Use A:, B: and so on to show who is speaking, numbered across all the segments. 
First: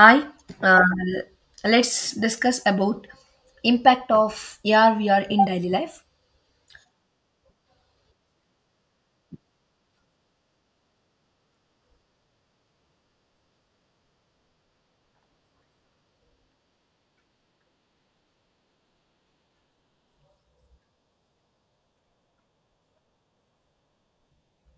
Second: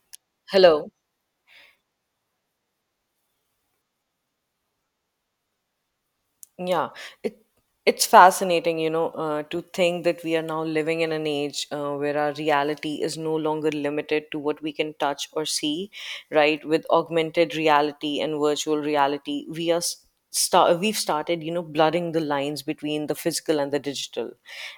A: Hi,
B: Hello.
A: uh, let's discuss about impact of AR VR in daily life.
B: Yeah, it it's fascinating, to think that we are now living in an age where our reality is no longer limited to what we can touch or see, right? With augmented reality and virtual reality, we've started blurring the lines between the physical and the digital.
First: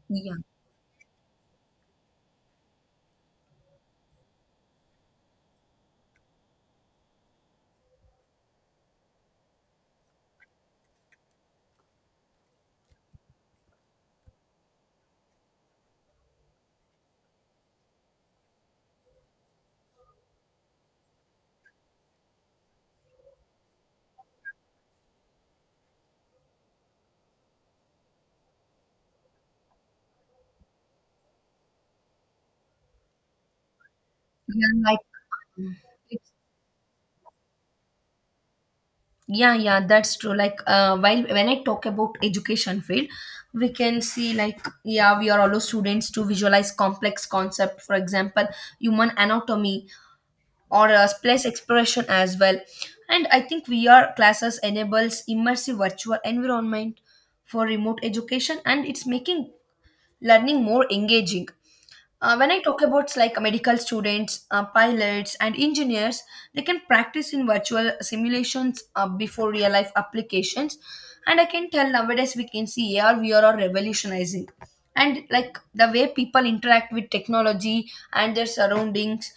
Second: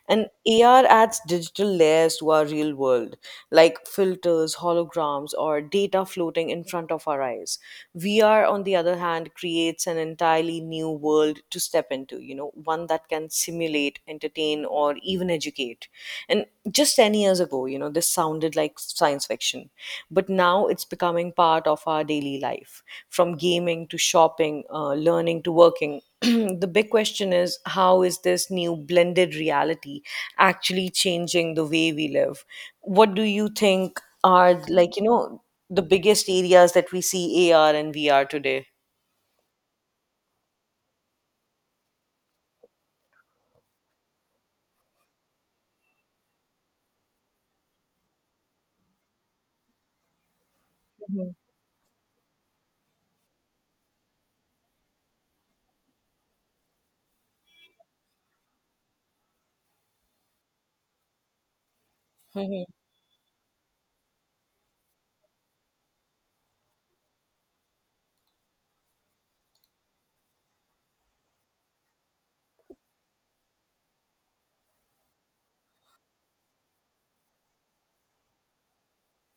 B: And
A: Yeah,
B: AR adds digital layers to our real world, like filters, holograms, or data floating in front of our eyes. VR, on the other hand, creates an entirely new world to step into, you know, one that can simulate, entertain, or even educate. And just 10 years ago, you know, this sounded like science fiction, but now it's becoming part of our daily life, from gaming to shopping, learning to working. The big question is, how is this new blended reality actually changing the way we live? What do you think are,
A: yeah,
B: like
A: like
B: you know
A: um,
B: the biggest
A: it's-
B: areas that we see AR and VR today?
A: yeah, yeah, that's true. Like while when I talk about education field, we can see like yeah, we are allow students to visualize complex concept, for example, human anatomy or place exploration as well. And I think VR classes enables immersive virtual environment for remote education and it's making learning more engaging. When I talk about like medical students, pilots, and engineers, they can practice in virtual simulations before real life applications. And I can tell nowadays we can see AR, VR are revolutionizing. And like the way people interact with technology and their surroundings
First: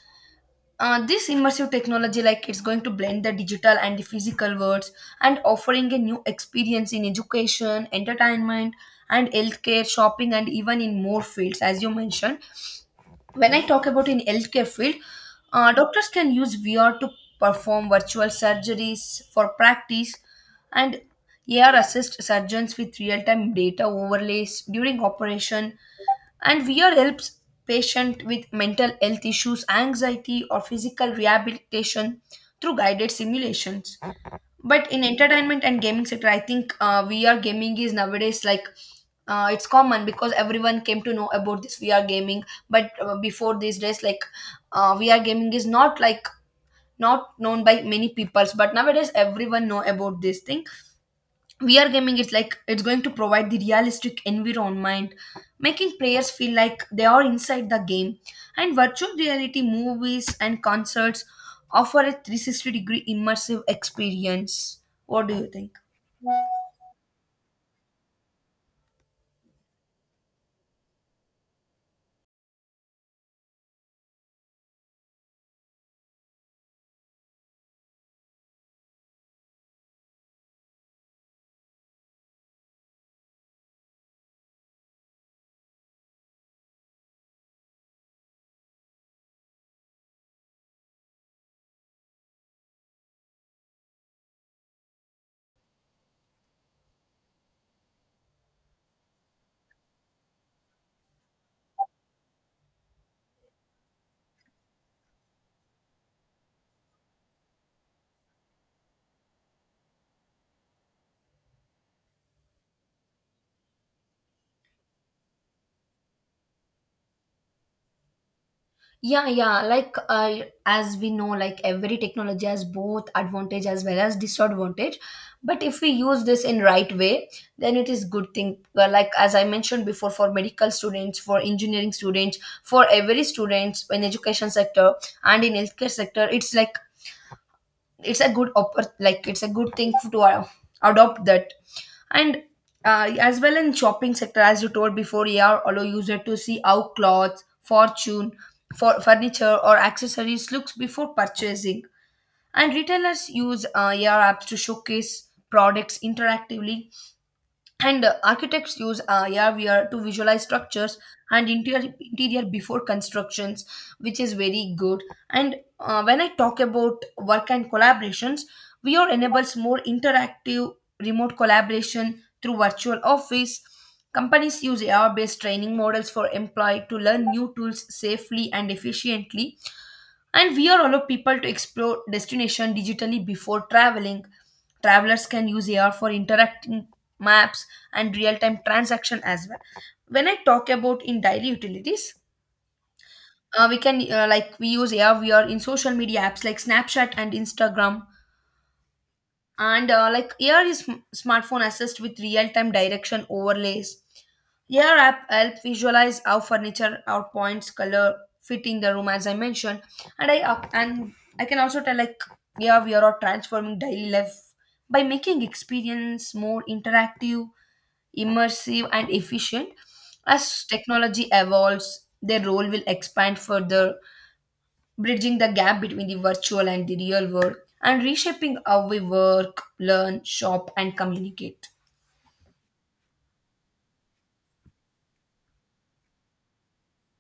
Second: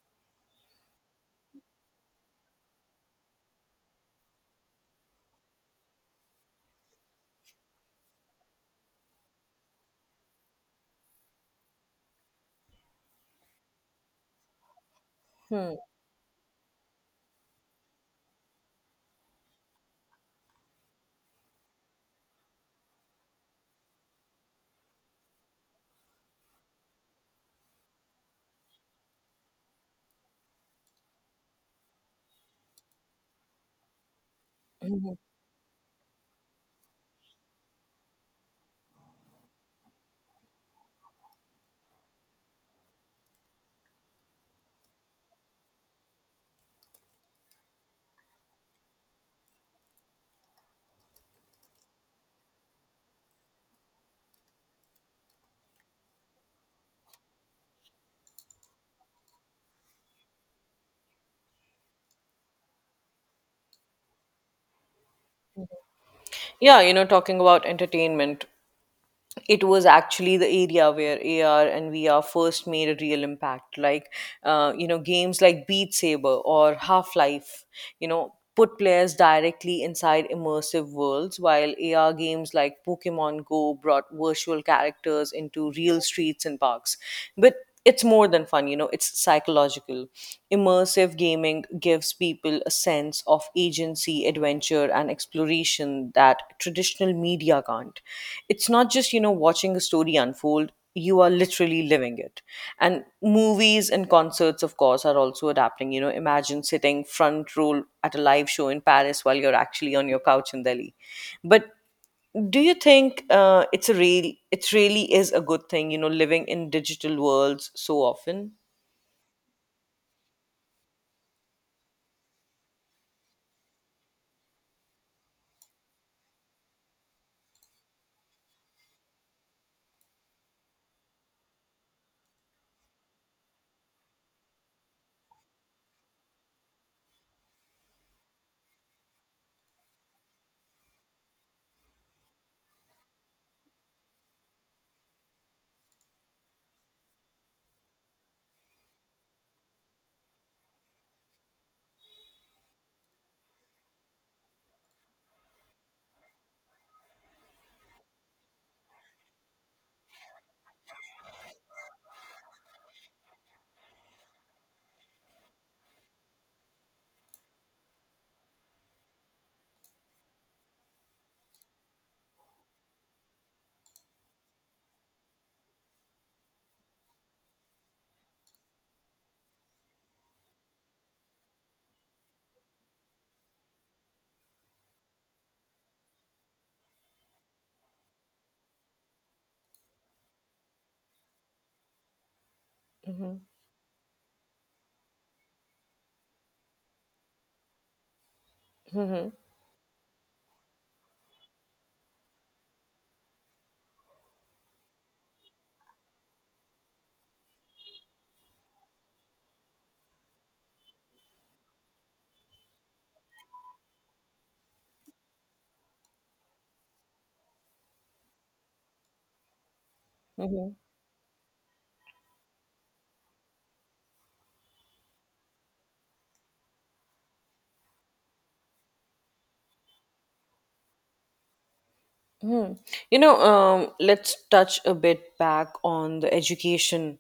A: uh, this immersive technology, like it's going to blend the digital and the physical worlds and offering a new experience in education, entertainment, and healthcare, shopping, and even in more fields, as you mentioned. When I talk about in healthcare field,
B: Mhm.
A: doctors can use VR to perform virtual surgeries for practice, and AR assist surgeons with real-time data overlays during operation, and VR helps patient with mental health issues, anxiety, or physical rehabilitation through guided simulations. But in entertainment and gaming sector, I think VR gaming is nowadays like it's common because everyone came to know about this VR gaming. But before these days, like VR gaming is not like not known by many peoples. But nowadays, everyone know about this thing, VR gaming is like it's going to provide the realistic environment, making players feel like they are inside the game. And virtual reality movies and concerts offer a 360 degree immersive experience. What do you think?
B: Yeah, you know, talking about entertainment, it was actually the area where AR and VR first made a real impact. Games like Beat Saber or Half Life, you know, put players directly inside immersive worlds, while AR games like Pokemon Go brought virtual characters into real streets and parks. But it's more than fun, you know, it's psychological. Immersive gaming gives people a sense of agency, adventure, and exploration that traditional media can't. It's not just, you know, watching a story unfold, you are literally living it. And movies and concerts, of course, are also adapting. You know, imagine sitting front row at a live show in Paris while you're actually on your couch in Delhi. But do you think it really is a good thing, you know, living in digital worlds so often?
A: Yeah, yeah. Like as we know, like every technology has both advantage as well as disadvantage. But if we use this in right way, then it is good thing. Well, like as I mentioned before, for medical students, for engineering students, for every students in education sector and in healthcare sector, it's like it's a like it's a good thing to adopt that. And as well in shopping sector, as you told before, AR allow user to see how clothes fortune for furniture or accessories looks before purchasing, and retailers use AR apps to showcase products interactively, and architects use AR VR to visualize structures and interior before constructions, which is very good. And when I talk about work and collaborations, VR enables more interactive remote collaboration through virtual office. Companies use AR based training models for employee to learn new tools safely and efficiently. And we are allow people to explore destination digitally before traveling. Travelers can use AR for interacting maps and real-time transaction as well. When I talk about in daily utilities
B: Hmm.
A: uh, We can like we use AR VR in social media apps like Snapchat and Instagram.
B: Hmm.
A: And like here is smartphone assist with real-time direction overlays. Here app help visualize how furniture our points color fit in the room as I mentioned. And I up and I can also tell like yeah, we are all transforming daily life by making experience more interactive, immersive and efficient. As
B: Hmm.
A: technology evolves, their role will expand further, bridging the gap between the virtual and the real world, and reshaping how we work, learn, shop, and communicate.
B: Hmm. You know, let's touch a bit back on the education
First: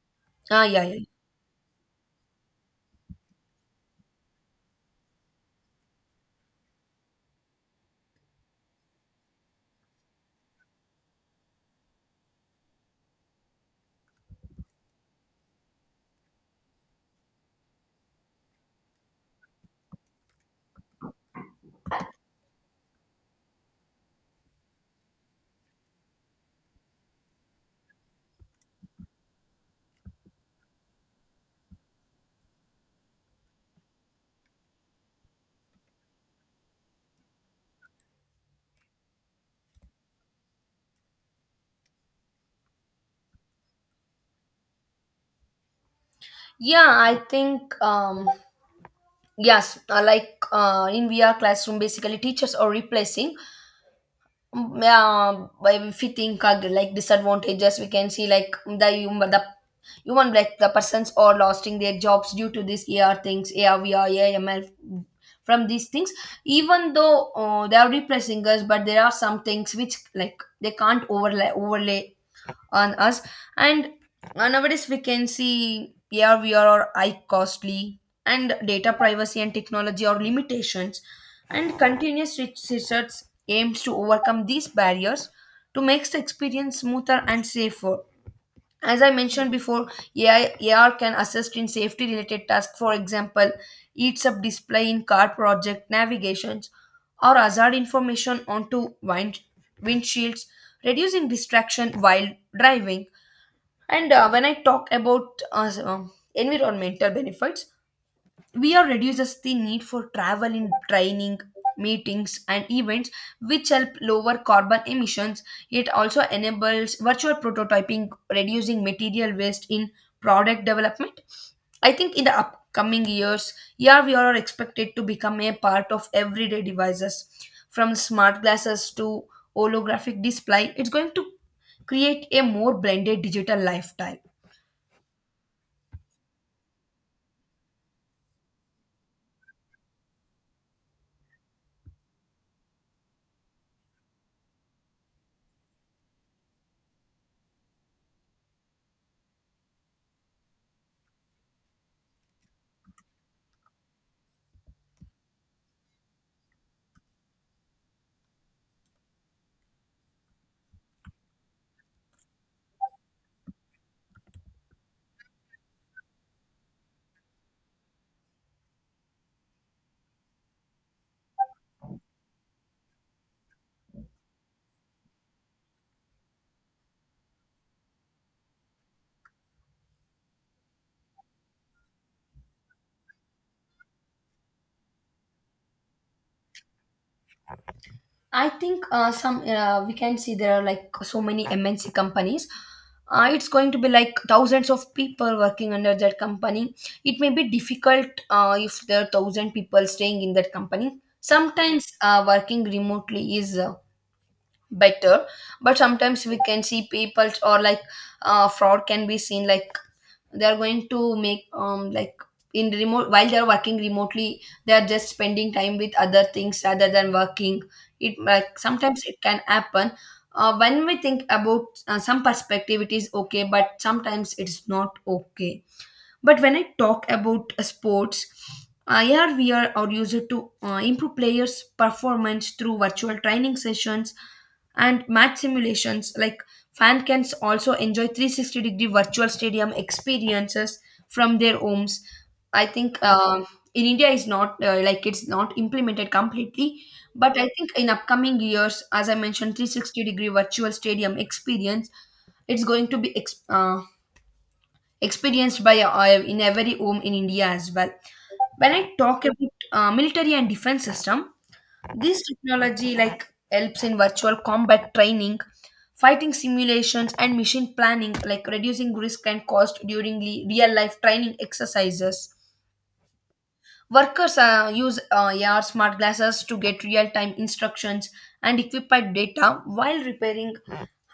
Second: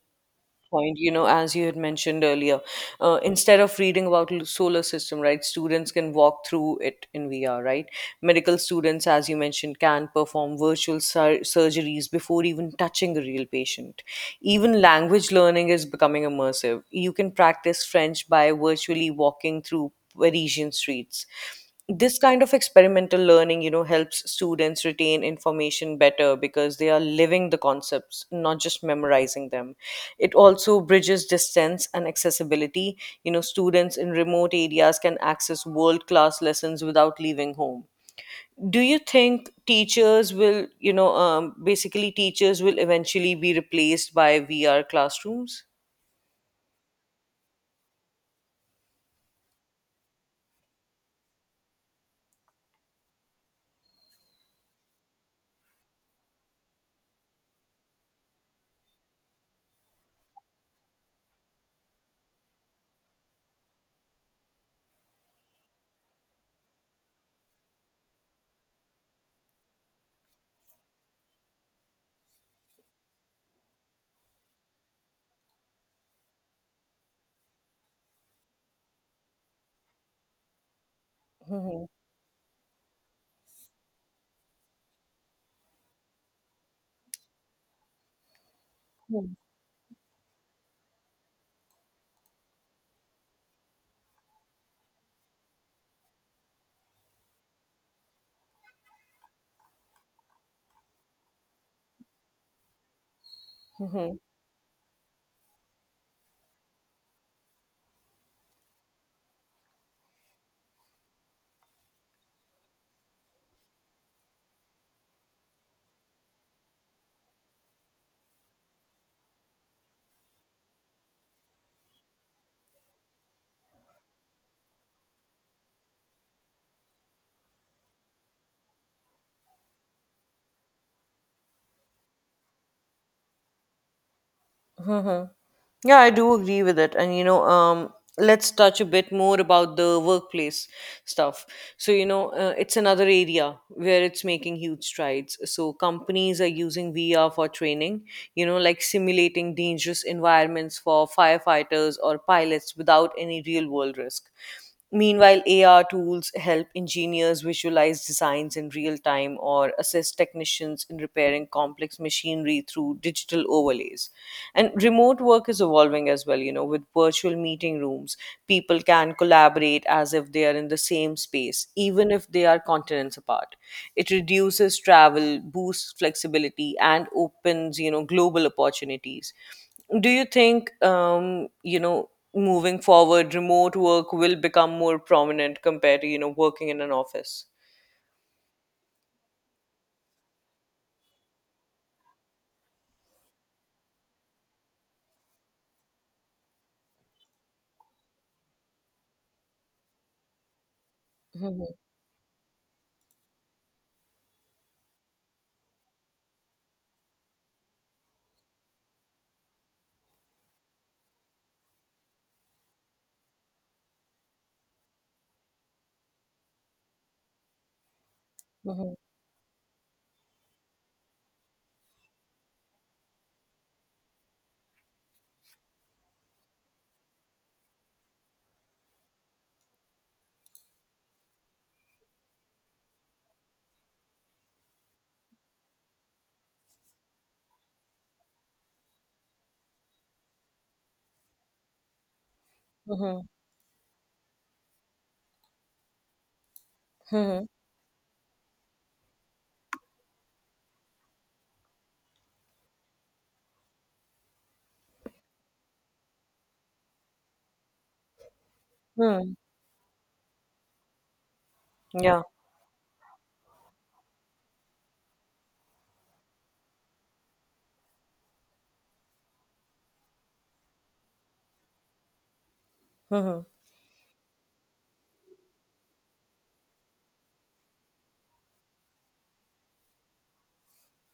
A: Ah, yeah,
B: point,
A: yeah.
B: you know, as you had mentioned earlier. Uh, Instead of reading about solar system, right, students can walk through it in VR, right? Medical students, as you mentioned, can perform virtual surgeries before even touching a real patient. Even language learning is becoming immersive. You can practice French by virtually walking through Parisian streets. This kind of experimental learning, you know, helps students retain information better because they are living the concepts, not just memorizing them. It also bridges distance and accessibility. You know, students in remote areas can access world class lessons without leaving home. Do you think teachers will, basically, teachers will eventually be replaced by VR classrooms?
A: Yeah, I think yes, like in VR classroom, basically teachers are replacing. Mm, yeah, by if we think of like disadvantages, we can see like the human like the persons are losing their jobs due to these AR things, AR, VR, from these things. Even though they are replacing us, but there are some things which like they can't overlay on us. And nowadays we can see ARVR or high costly, and data privacy and technology or limitations, and
B: Hmm.
A: continuous research aims to overcome these barriers to make the experience smoother and safer. As I mentioned before, AI AR can assist in safety related tasks. For example, heats up display in car project navigations or hazard information onto windshields, reducing distraction while driving. And
B: Hmm.
A: when I talk about environmental benefits, we are reduces the need for travel in training, meetings, and events, which help lower carbon emissions. It also enables virtual prototyping, reducing material waste in product development. I think in the upcoming years, AR/VR are expected to become a part of everyday devices, from smart glasses to holographic display. It's going to create a more blended digital lifestyle.
B: Mm-hmm. Yeah, I do agree with it. And, you know, let's touch a bit more about the workplace stuff. So, you know, it's another area where it's making huge strides. So, companies are using VR for training, you know, like simulating dangerous environments for firefighters or pilots without any real world risk. Meanwhile, AR tools help engineers visualize designs in real time or assist technicians in repairing complex machinery through digital overlays. And remote work is evolving as well, you know, with virtual meeting rooms. People can collaborate as if they are in the same space, even if they are continents apart. It reduces travel, boosts flexibility, and opens, you know, global opportunities. Do you think, you know, moving forward, remote work will become more prominent compared to, you know, working in an office?
A: I think some we can see there are like so many MNC companies. It's going to be like thousands of people working under that company. It may be difficult if there are thousand people staying in that company.
B: Mm-hmm.
A: Sometimes working remotely is better, but sometimes we can see people or like fraud can be seen. Like they are going to make like in remote while they are working remotely, they are just spending time with other things rather than working. It like
B: Mm-hmm.
A: sometimes it can happen. When we think about some perspective it is okay, but sometimes it's not okay. But when I talk about sports, IRVR are used to improve players' performance through virtual training sessions and match simulations. Like fan can also enjoy 360 degree virtual stadium experiences from their homes. I think
B: Mm-hmm.
A: in India is not like it's not implemented completely, but
B: Mm-hmm.
A: I think in upcoming years, as I mentioned, 360 degree virtual stadium experience, it's going to be experienced by in every home in India as well. When I talk
B: Mm-hmm.
A: about military and defense system, this
B: Yeah.
A: technology like helps in virtual combat training, fighting simulations, and mission planning, like reducing risk and cost during real life training exercises.
B: Mm-hmm.
A: Workers use AR smart glasses to get real time instructions and equipped data while repairing,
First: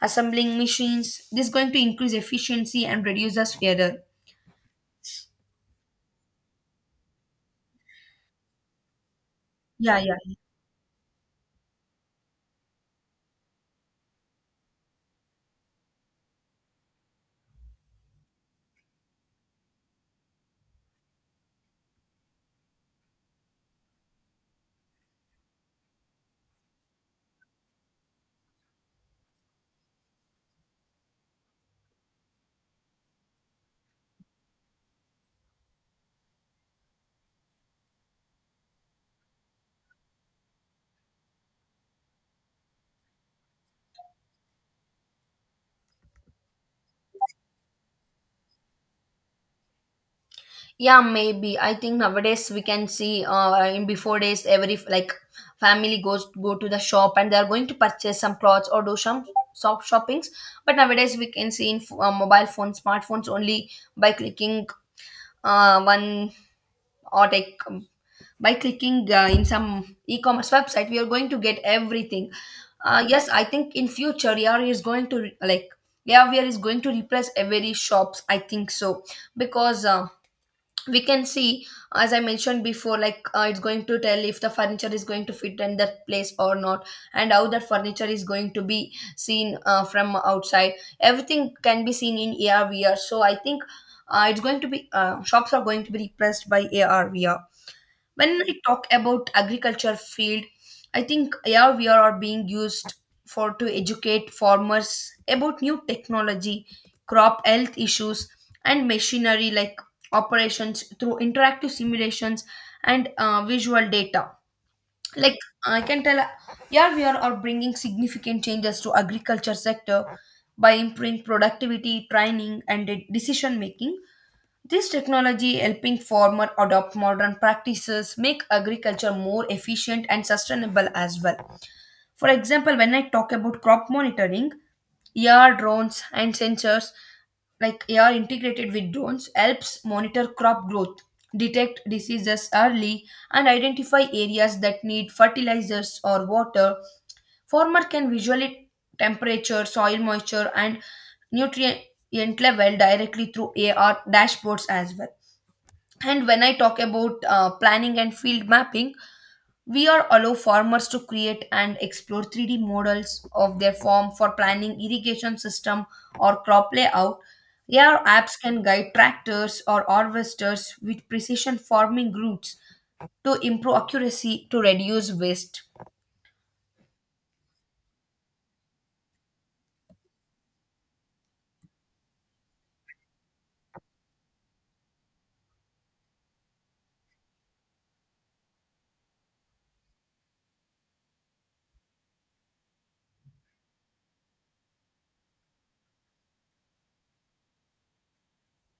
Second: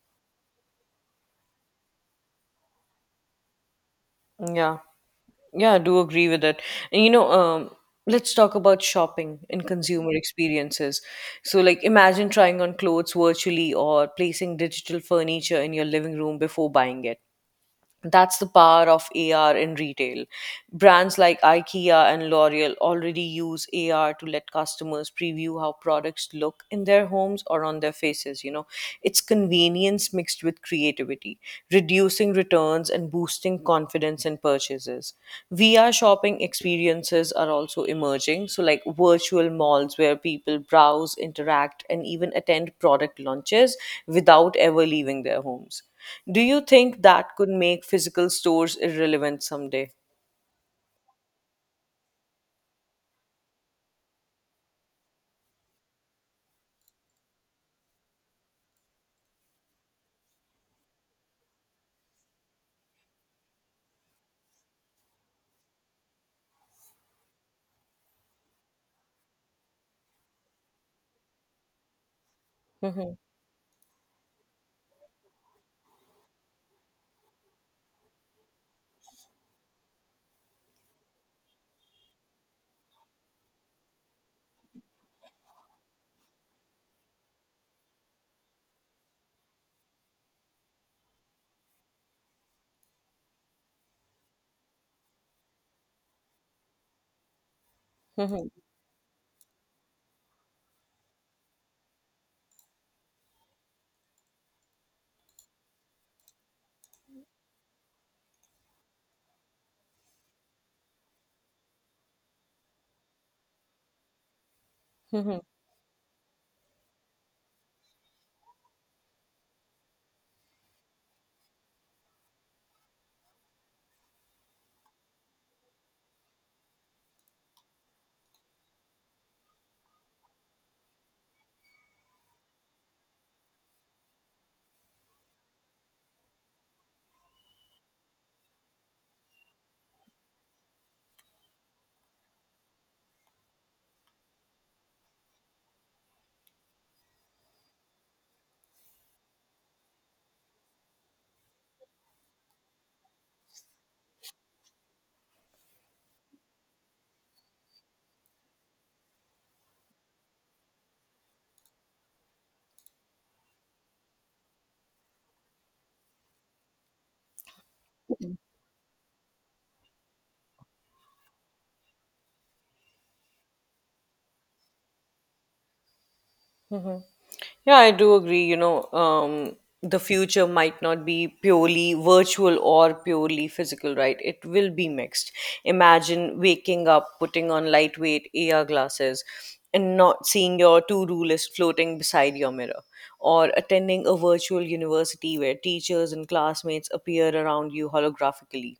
A: assembling machines. This is going to increase efficiency and reduces error.
B: Yeah. Yeah, I do agree with that. And you know, let's talk about shopping and
A: Yeah,
B: consumer
A: yeah.
B: experiences. So, like, imagine trying on clothes virtually or placing digital furniture in your living room before buying it. That's the power of AR in retail. Brands like IKEA and L'Oreal already use AR to let customers preview how products look in their homes or on their faces, you know. It's convenience mixed with creativity, reducing returns and boosting confidence in purchases. VR shopping experiences are also emerging, so like virtual malls where people browse, interact, and even attend product launches without ever leaving their homes. Do you think that could make physical stores irrelevant someday?
A: Yeah, maybe. I think nowadays we can see in before days every like family goes go to the shop and they are going to purchase some clothes or do some shoppings. But nowadays we can see in mobile phones, smartphones only by clicking one or like by clicking in some e-commerce website we are going to get everything.
B: Mhm.
A: Yes, I think in future AR is going to replace every shops. I think so because. We can see, as I mentioned before, like it's going to tell if the furniture is going to fit in that place or not, and how that furniture is going to be seen from outside. Everything can be seen in ARVR, so I think it's going to be shops are going to be replaced by ARVR. When
B: Mhm.
A: we talk about agriculture field, I think yeah we are being used for to educate farmers about new technology, crop health issues, and machinery like operations through interactive simulations and visual data. Like
B: Mhm.
A: I can tell, yeah, we are bringing significant changes to agriculture sector by improving productivity, training, and decision making. This technology helping farmer adopt modern practices, make agriculture more efficient and sustainable as well. For example, when I talk about crop monitoring, AR drones and sensors like AR integrated with drones helps monitor crop growth, detect diseases early and identify areas that need fertilizers or water. Farmer can visually temperature, soil moisture and nutrient level directly through AR dashboards as well. And when I talk about planning and field mapping, we are allow farmers to create and explore 3D models of their farm for planning irrigation system or crop layout. AR apps can guide tractors or harvesters with precision farming routes to improve accuracy to reduce waste.
B: Mhm. Yeah, I do agree. You know, the future might not be purely virtual or purely physical, right? It will be mixed. Imagine waking up, putting on lightweight AR glasses, and not seeing your to do list floating beside your mirror, or attending a virtual university where teachers and classmates appear around you holographically.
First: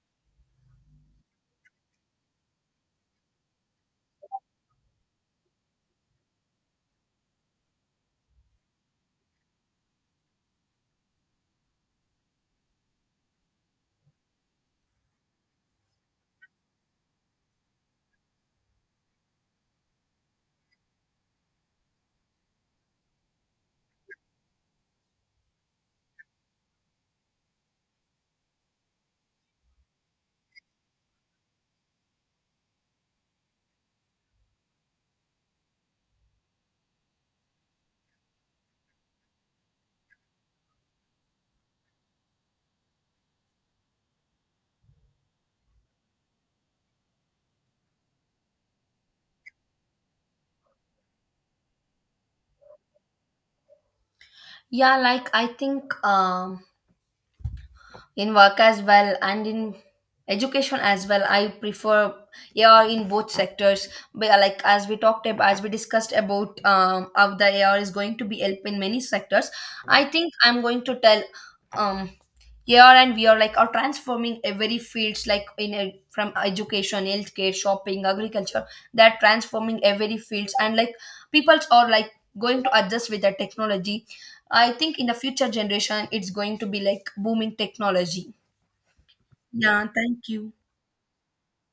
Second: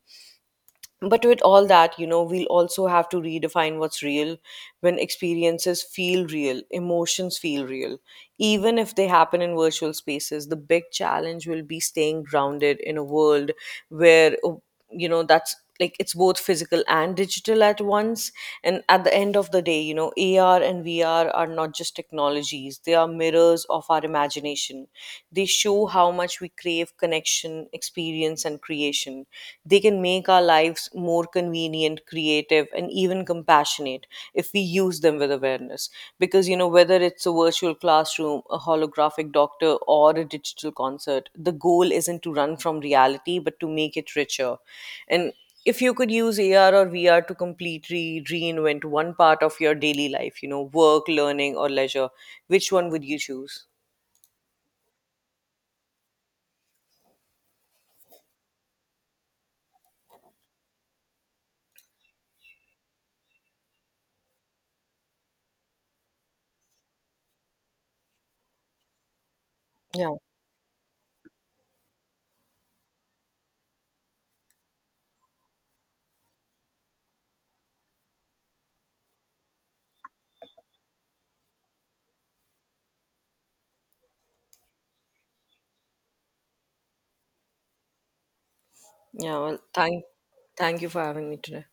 B: But with all that, you know, we'll also have to redefine what's real when experiences feel real, emotions feel real. Even if they happen in virtual spaces, the big challenge will be staying grounded in a world where, oh, you know, that's like, it's both physical and digital at once. And at the end of the day, you know, AR and VR are not just technologies, they are mirrors of our imagination. They show how much we crave connection, experience, and creation. They can make our lives more convenient, creative, and even compassionate if we use them with awareness. Because, you know, whether it's a virtual classroom, a holographic doctor, or a digital concert, the goal isn't to run from reality, but to make it richer. And if you could use AR or VR to completely reinvent one part of your daily life, you know, work, learning, or leisure, which one would you choose?
A: Yeah, like I think in work as well, and in education as well, I prefer AR in both sectors. But like as we discussed about how the ar is going to be help in many sectors, I
B: Yeah.
A: think I'm going to tell um, yeah, and we are transforming every fields like from education, healthcare, shopping, agriculture. They're transforming every fields. And like peoples are like going to adjust with the technology. I think in the future generation, it's going to be like booming technology.
B: Yeah. Well,
A: Yeah,
B: thank,
A: thank you.
B: thank you for having me today.